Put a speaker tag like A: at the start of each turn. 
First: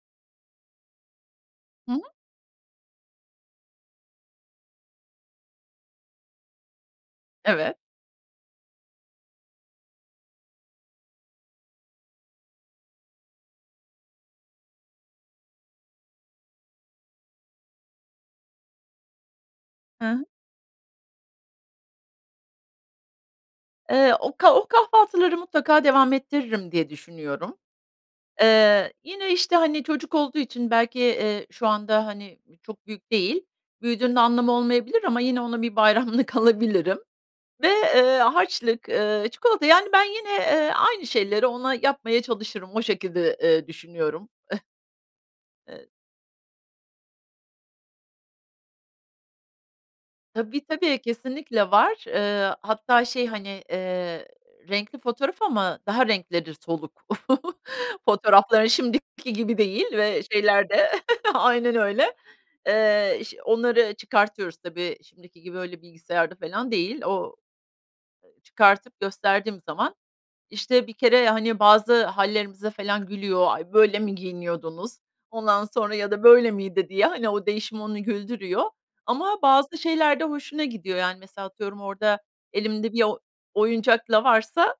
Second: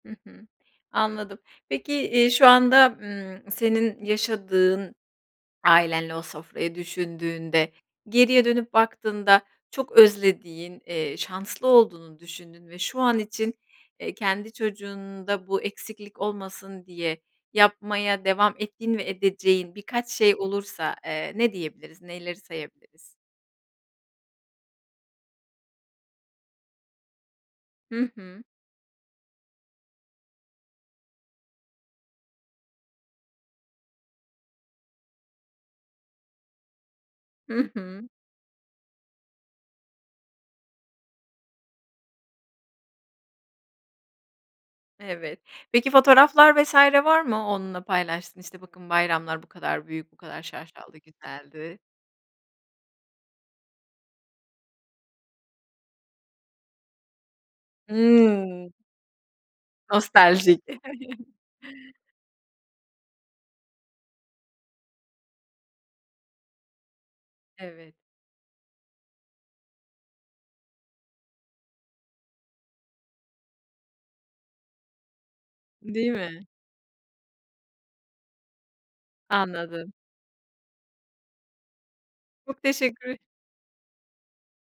A: Hı hı, anladım.
B: Hı
A: Peki,
B: hı.
A: iii, şu anda, ımm, senin yaşadığın ailenle, o sofrayı düşündüğünde,
B: Evet.
A: geriye dönüp baktığında çok özlediğin, eee, şanslı olduğunu düşündüğün ve şu an için, eee, kendi çocuğunda bu eksiklik olmasın diye yapmaya devam ettiğin ve edeceğin
B: Hı
A: birkaç
B: hı.
A: şey olursa, eee, ne diyebiliriz, neleri sayabiliriz?
B: Eee, o ka o kahvaltıları mutlaka devam ettiririm diye düşünüyorum.
A: Hı hı.
B: Eee, yine, işte, hani, çocuk olduğu için belki, eee, şu anda, hani, ııı, çok büyük değil, büyüdüğünde anlamı olmayabilir ama yine ona bir bayramlık alabilirim ve,
A: Hı hı.
B: ııı, harçlık, ııı, çikolata Yani, ben yine, eee, aynı şeyleri ona yapmaya çalışırım, o şekilde, eee, düşünüyorum.
A: Evet. Peki, fotoğraflar vs. var mı, onunla paylaştığın? "İşte, bakın bayramlar bu kadar büyük, bu kadar
B: Tabii,
A: şaşaalı,
B: tabii. Kesinlikle
A: günlerdi."
B: var. Eee, hatta şey, hani, eee, renkli fotoğraf ama daha renkleri soluk. Fotoğrafları
A: Hımm.
B: şimdiki gibi değil ve
A: Nostaljik.
B: şeyler de aynen öyle, eee, iş onları çıkartıyoruz. Tabii, şimdiki gibi öyle bilgisayarda falan değil. O
A: Evet.
B: ııı, çıkartıp gösterdiğim zaman, işte, bir kere, hani, bazı hâllerimize falan gülüyor, "Ay, böyle mi giyiniyordunuz," ondan sonra
A: Değil
B: ya da
A: mi?
B: "Böyle miydi?" diye, hani, o değişim onu güldürüyor. Ama bazı
A: Anladım.
B: şeyler de hoşuna gidiyor. Yani, mesela, atıyorum, orada
A: Çok
B: elimde bir
A: teşekkür
B: o oyuncakla varsa